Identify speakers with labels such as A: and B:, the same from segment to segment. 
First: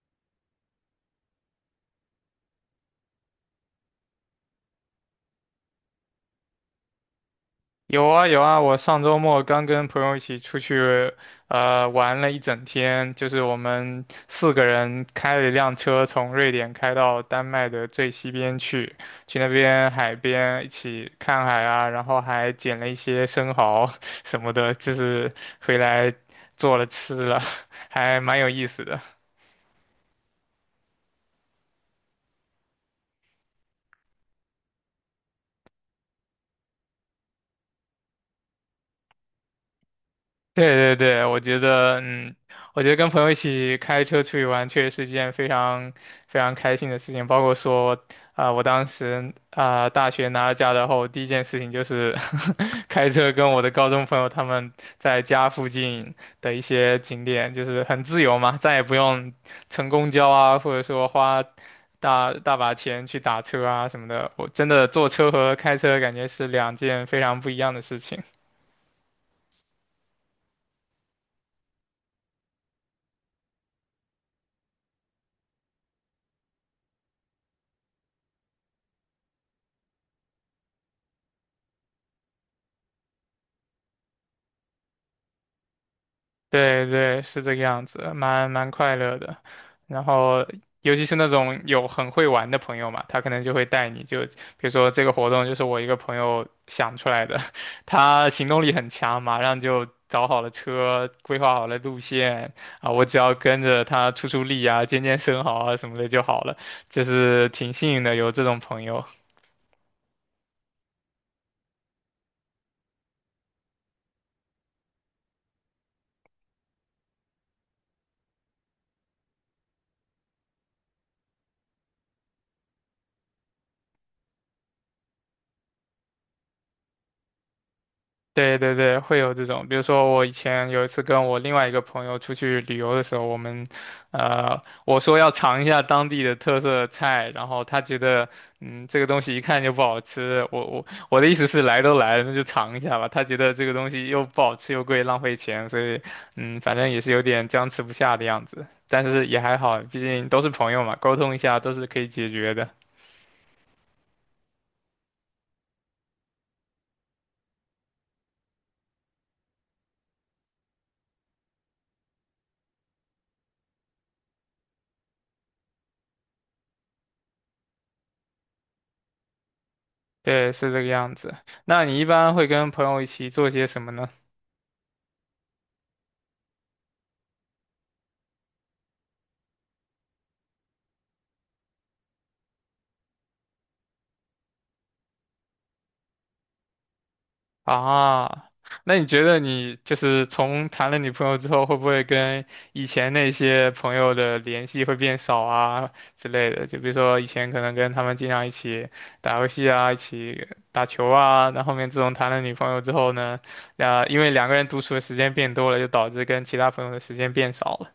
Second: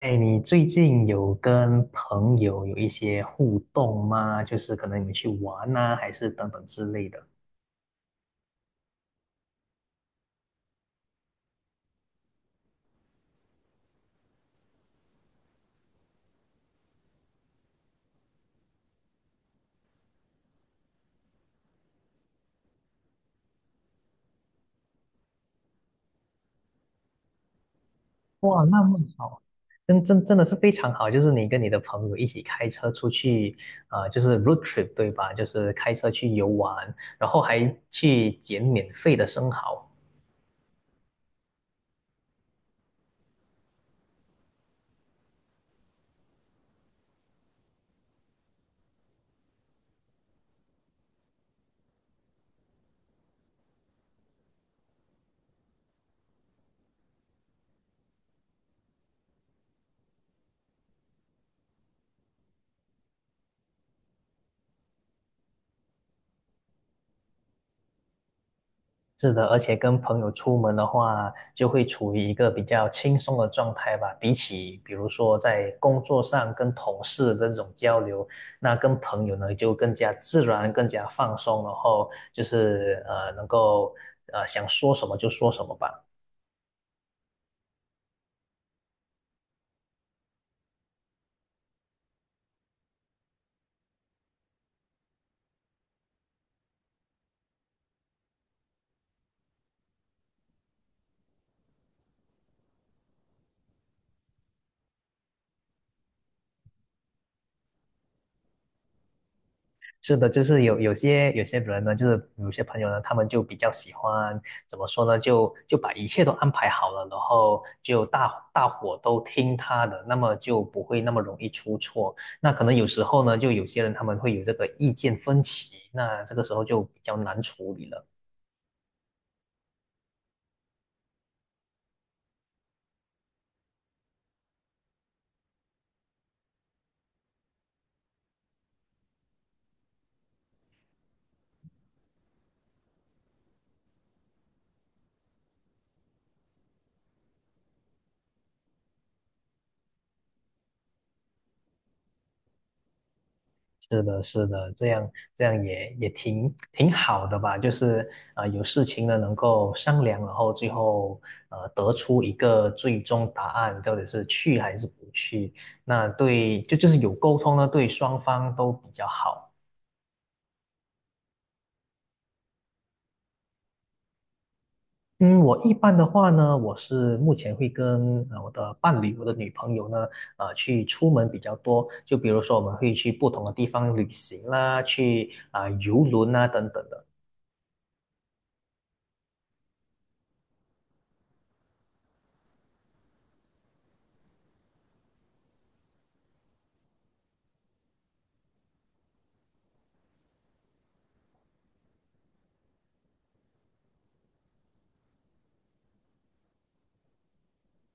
A: 哎，你最近有跟朋友有一些互动吗？就是可能你们去玩呐、还是等等之类的。
B: 有啊有啊，我上周末刚跟朋友一起出去，玩了一整天，就是我们四个人开了一辆车从瑞典开到丹麦的最西边去，去那边海边一起看海啊，然后还捡了一些生蚝 什么的，就是回来做了吃了，还蛮有
A: 哇，
B: 意
A: 那
B: 思
A: 么
B: 的。
A: 好，真的是非常好，就是你跟你的朋友一起开车出去，就是 road trip 对吧？就是开车去游玩，然后还去捡免费的生蚝。
B: 对对对，我觉得，我觉得跟朋友一起开车出去玩，确实是一件非常非常开心的事情。包括说，啊、我当时啊、大学拿了驾照后，第一件事情就是 开车跟我的高中朋友他们在家附近的一些景点，就是很自由嘛，再也不用乘公交啊，或者说花大大把钱去打车啊什么的。我真的坐车和开车感觉是两件非常不一样的事情。
A: 是的，而且跟朋友出门的话，就会处于一个比较轻松的状态吧。比起比如说在工作上跟同事的这种交流，那跟朋友呢就更加自然、更加放松，然后就是能够想说什么就说什么吧。
B: 对对，是这个样子，蛮快乐的。然后，尤其是那种有很会玩的朋友嘛，他可能就会带你就，比如说这个活动就是我一个朋友想出来的，他行动力很强，马上就找好了车，规划好了路线啊，我只要跟着他出出力啊，健健生蚝啊什么的就好了，就是挺幸运的有这种朋友。
A: 是的，就是有些人呢，就是有些朋友呢，他们就比较喜欢怎么说呢，就把一切都安排好了，然后就大伙都听他的，那么就不会那么容易出错。那可能有时候呢，就有些人他们会有这个意见分歧，那这个时候就比较难处理了。
B: 对对对，会有这种，比如说我以前有一次跟我另外一个朋友出去旅游的时候，我们，我说要尝一下当地的特色菜，然后他觉得，这个东西一看就不好吃，我的意思是来都来了，那就尝一下吧。他觉得这个东西又不好吃又贵，浪费钱，所以，反正也是有点僵持不下的样子，但是也还好，毕竟都是朋友嘛，沟通一下都是可以解决的。
A: 是的，是的，这样也挺好的吧，就是有事情呢能够商量，然后最后得出一个最终答案，到底是去还是不去。那对，就是有沟通呢，对双方都比较好。
B: 对，是这个样子。那你一般会跟朋友一起做些什么呢？
A: 嗯，我一般的话呢，我是目前会跟我的伴侣、我的女朋友呢，去出门比较多。就比如说，我们会去不同的地方旅行啦，去啊、游轮啊等等的。
B: 啊，那你觉得你就是从谈了女朋友之后，会不会跟以前那些朋友的联系会变少啊之类的？就比如说以前可能跟他们经常一起打游戏啊，一起打球啊，那后面自从谈了女朋友之后呢，啊，因为两个人独处的时间变多了，就导致跟其他朋友的时间变少了。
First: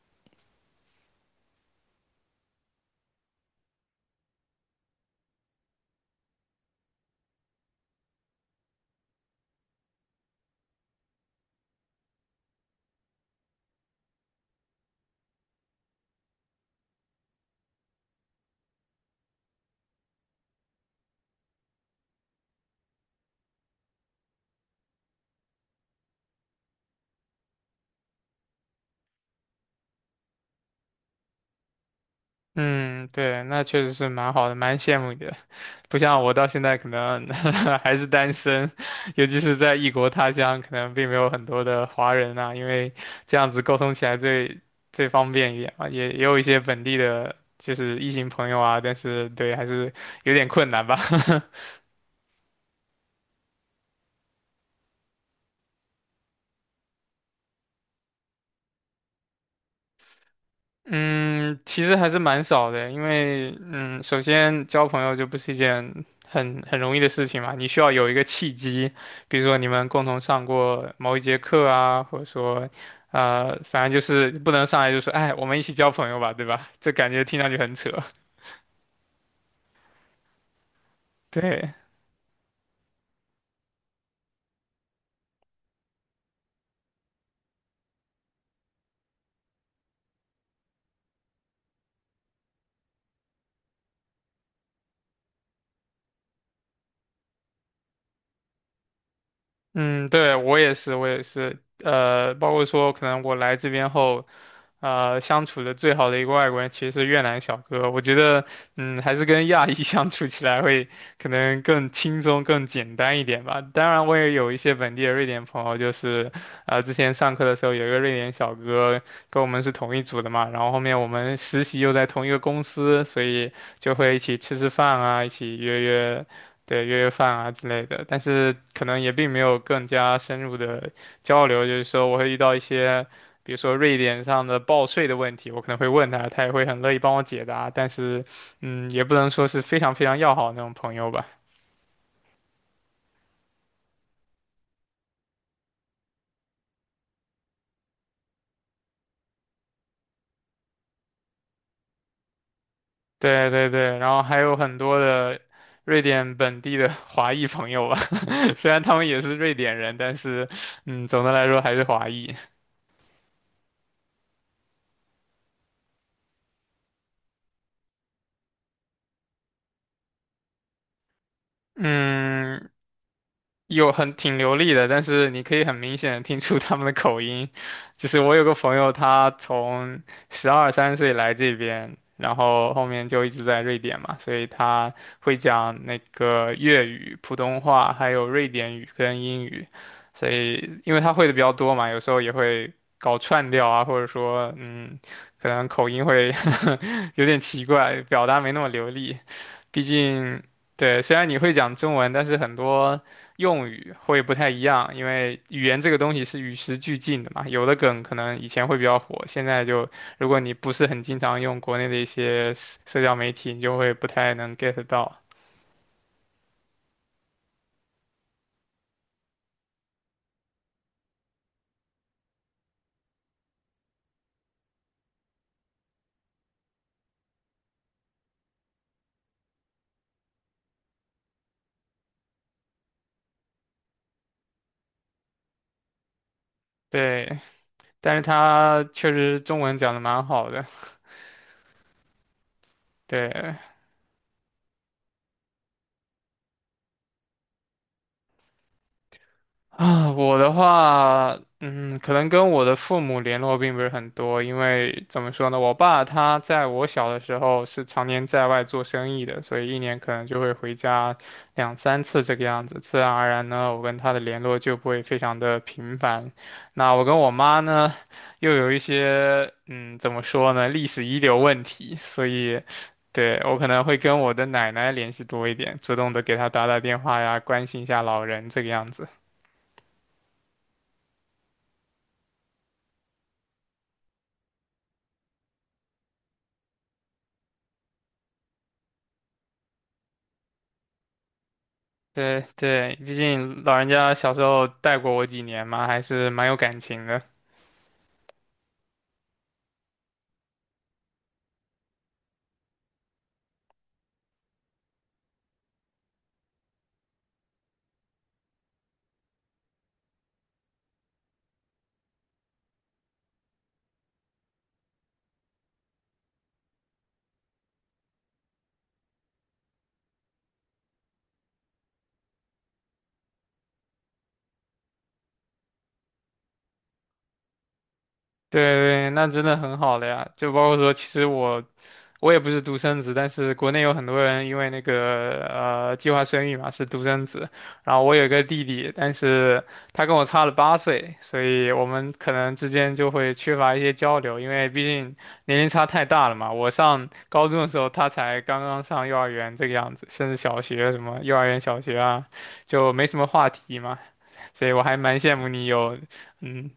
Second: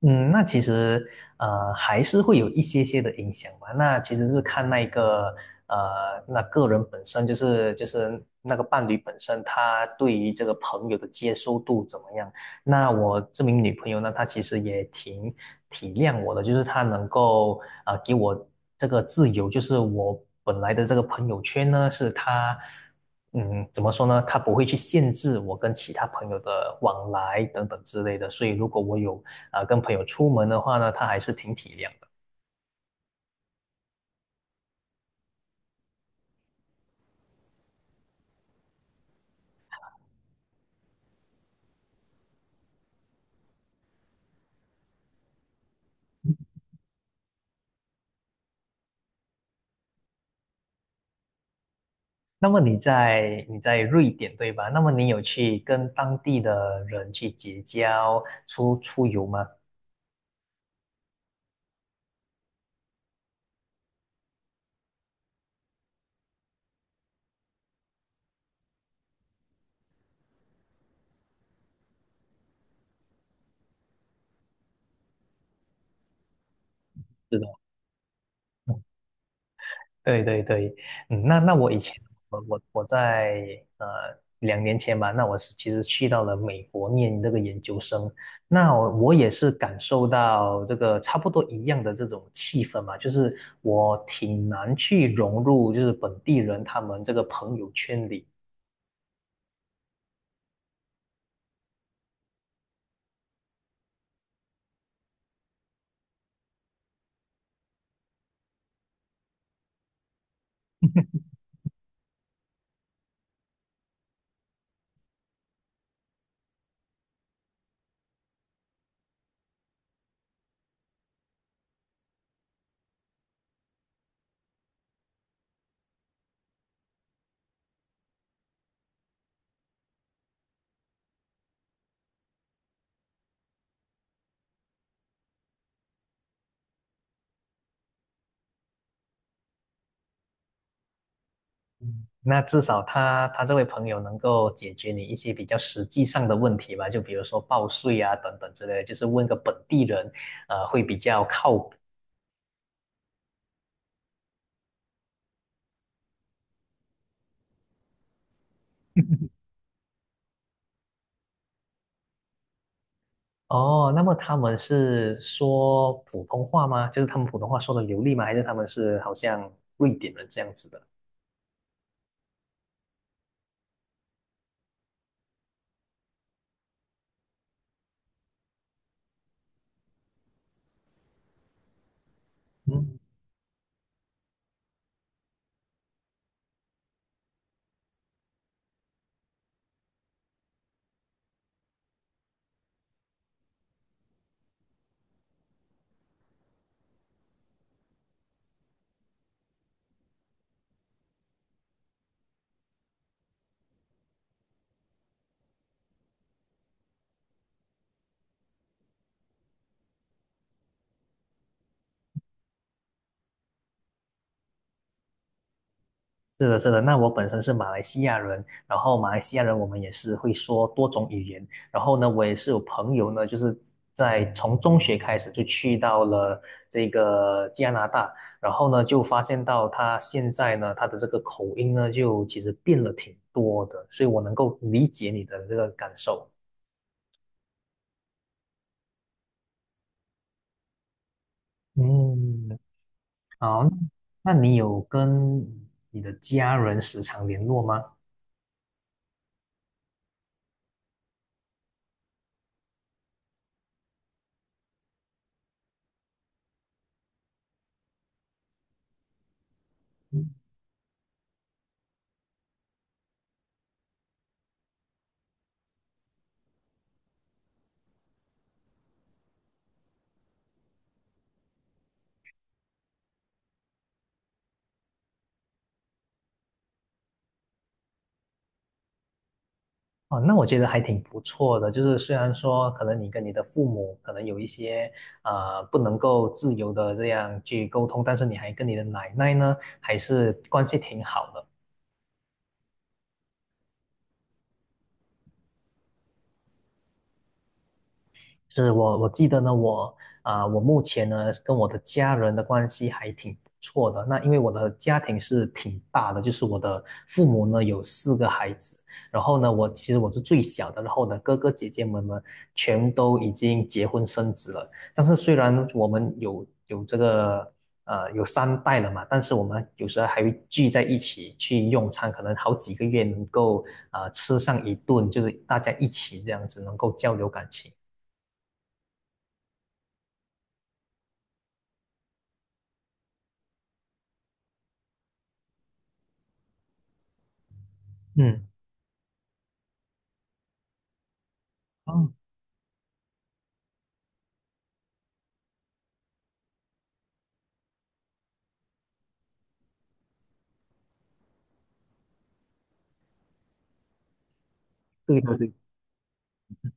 A: 嗯，那其实还是会有一些些的影响吧。那其实是看那一个那个人本身，就是那个伴侣本身，他对于这个朋友的接受度怎么样。那我这名女朋友呢，她其实也挺体谅我的，就是她能够给我这个自由，就是我本来的这个朋友圈呢，是她。嗯，怎么说呢？她不会去限制我跟其他朋友的往来等等之类的，所以如果我有跟朋友出门的话呢，他还是挺体谅的。
B: 嗯，对，那确实是蛮好的，蛮羡慕你的。不像我到现在可能 还是单身，尤其是在异国他乡，可能并没有很多的华人啊，因为这样子沟通起来最方便一点嘛。也有一些本地的，就是异性朋友啊，但是对，还是有点困难吧。
A: 那么你在瑞典对吧？那么你有去跟当地的人去结交、出出游吗？
B: 嗯，其实还是蛮少的，因为首先交朋友就不是一件很容易的事情嘛，你需要有一个契机，比如说你们共同上过某一节课啊，或者说，反正就是不能上来就说，哎，我们一起交朋友吧，对吧？这感觉
A: 是
B: 听
A: 的，
B: 上去很扯，
A: 嗯，对对对，嗯，那那我
B: 对。
A: 以前我在呃2年前吧，那我是其实去到了美国念这个研究生，那我也是感受到这个差不多一样的这种气氛嘛，就是我挺难去融入就是本地人他们这个朋友圈里。
B: 嗯，对，我也是，我也是，包括说可能我来这边后，相处的最好的一个外国人其实是越南小哥，我觉得，还是跟亚裔 相处起来会可能更轻松、更简单一点吧。当然，我也有一些本地的瑞典朋友，就是，之前上课的时候有一个瑞典小哥跟我们是同一组的嘛，然后后面我们实习又在同一个公司，所以就会一起吃吃饭啊，一起约约。对，约约饭啊之类的，但是可能也并没有更加深入的交流。就是说，我会遇到一些，比如说瑞典上的报税的问题，我可能会问他，他也会很乐意帮我解答。但是，也不能说是非常非常要好那种朋友吧。
A: 那至少他这位朋友能够解决你一些比较实际上的问题吧，就比如说报税啊等等之类的就是问个本地人，会比较靠谱。
B: 对对对，然后还有很多的瑞典本地的 华裔朋友吧，虽然他们也是瑞典人，但是，总的来说还是华裔。
A: 哦，那么他们是说普通话吗？就是他们普通话说的流利吗？还是他们是好像瑞典人这样子的？
B: 嗯，有很挺流利的，但是你可以很明显的听出他们的口音。就是我有个朋友，他从12、13岁来这边，然后后
A: 嗯。
B: 面就一直在瑞典嘛，所以他会讲那个粤语、普通话，还有瑞典语跟英语。所以因为他会的比较多嘛，有时候也会搞串调啊，或者说可能口音会 有点奇怪，表达没那么流利。毕竟，对，虽然你会讲中文，但是很多用语会不太一样，因为语言这个东西是与时俱进的嘛。有的梗可能以前会比较火，现在就如果你不是很经常用国内的一些社交媒体，你就会不太能 get 到。
A: 是的，是的。那我本身是马来西亚人，然后马来西亚人我们也是会说多种语言。然后呢，我也是有朋友呢，就是在从中学开始就去到了这个加拿大，然后呢就发现到他现在呢他的这个口音呢就其实变了挺多的，所以我能够理解你的这个感受。
B: 对，但是他确实中文讲的蛮好的，
A: 嗯，
B: 对。
A: 好，那你有跟你的家人时常联络吗？
B: 啊，我的话，可能跟我的父母联络并不是很多，因为怎么说呢，我爸他在我小的时候是常年在外做生意的，所以一年可能就会回家2、3次这个样子，自然而然呢，我跟他的联络就不会非常的频繁。那我跟我妈呢，又有一些，怎么说呢，历史遗留问题，所以。对，我可能会跟我的奶奶联系多一点，主动的给她打打电话呀，关心一下老人这个样子。
A: 哦，那我觉得还挺不错的。就是虽然说可能你跟你的父母可能有一些不能够自由的这样去沟通，但是你还跟你的奶奶呢还是关系挺好的。
B: 对对，毕竟老人家小时候带过我几年嘛，还是蛮有感情的。
A: 是我记得呢，我我目前呢跟我的家人的关系还挺不错的。那因为我的家庭是挺大的，就是我的父母呢有四个孩子，然后呢我其实我是最小的，然后我的哥哥姐姐们呢全都已经结婚生子了。但是虽然我们有这个有三代了嘛，但是我们有时候还会聚在一起去用餐，可能好几个月能够吃上一顿，就是大家一起这样子能够交流感情。
B: 对对，那真的很好了呀。就包括说，其实我也不是独生子，但是国内有很多人因为那个计划生育嘛是独生子，然后我有一个
A: 嗯。
B: 弟弟，但是他跟我差了8岁，所以我们
A: 哦，
B: 可能之间就会缺乏一些交流，因为毕竟年龄差太大了嘛。我上高中的时候，他才刚刚上幼儿园这个样子，甚至小学什么幼儿园、小学啊，就没什么话题嘛，所以我还蛮
A: 对
B: 羡
A: 对
B: 慕
A: 对，
B: 你有嗯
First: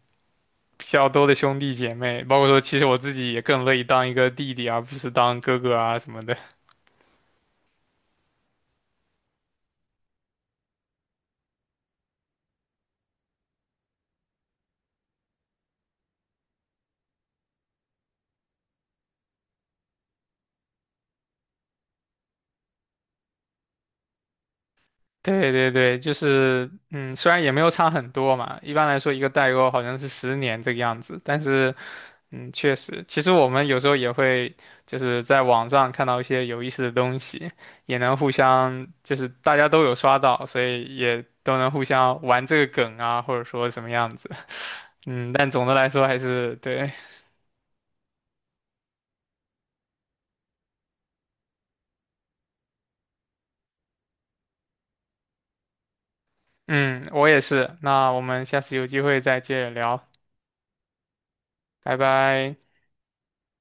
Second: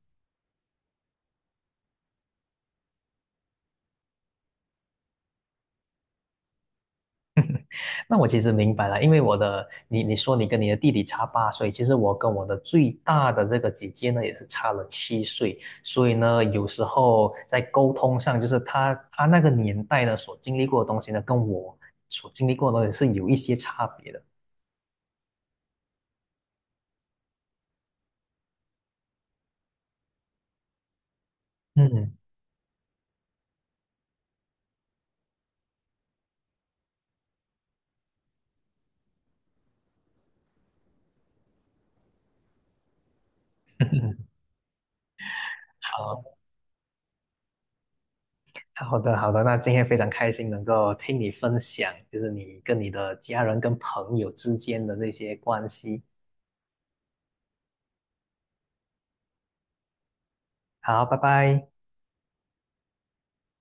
B: 比较多的兄弟姐妹，包括说其实我自己也更乐意当一个弟弟，而不是当哥哥啊什么的。
A: 那我其实明白了，因为我的，你说你跟你的弟弟差8岁，其实我跟我的最大的这个姐姐呢，也是差了7岁，所以呢，有时候在沟通上，就是她那个年代呢所经历过的东西呢，跟我所经历过的东西是有一些差别的。
B: 对对对，就是虽然也没有差很多嘛，一般来说一个代沟好像是10年这个样子，但是
A: 嗯，
B: 确实，其实我们有时候也会就是在网上看到一些有意思的东西，也能互相就是大家都有刷到，所以也都能互相玩这个梗啊，或者说什么样子，但总的来说还
A: 好
B: 是对，
A: 好的好的，那今天非常开心能够听你分享，就是你跟你的家人跟朋友之间的那些关系。
B: 嗯，我也是。那我们下次有机会再接着聊，
A: 好，拜拜。
B: 拜拜。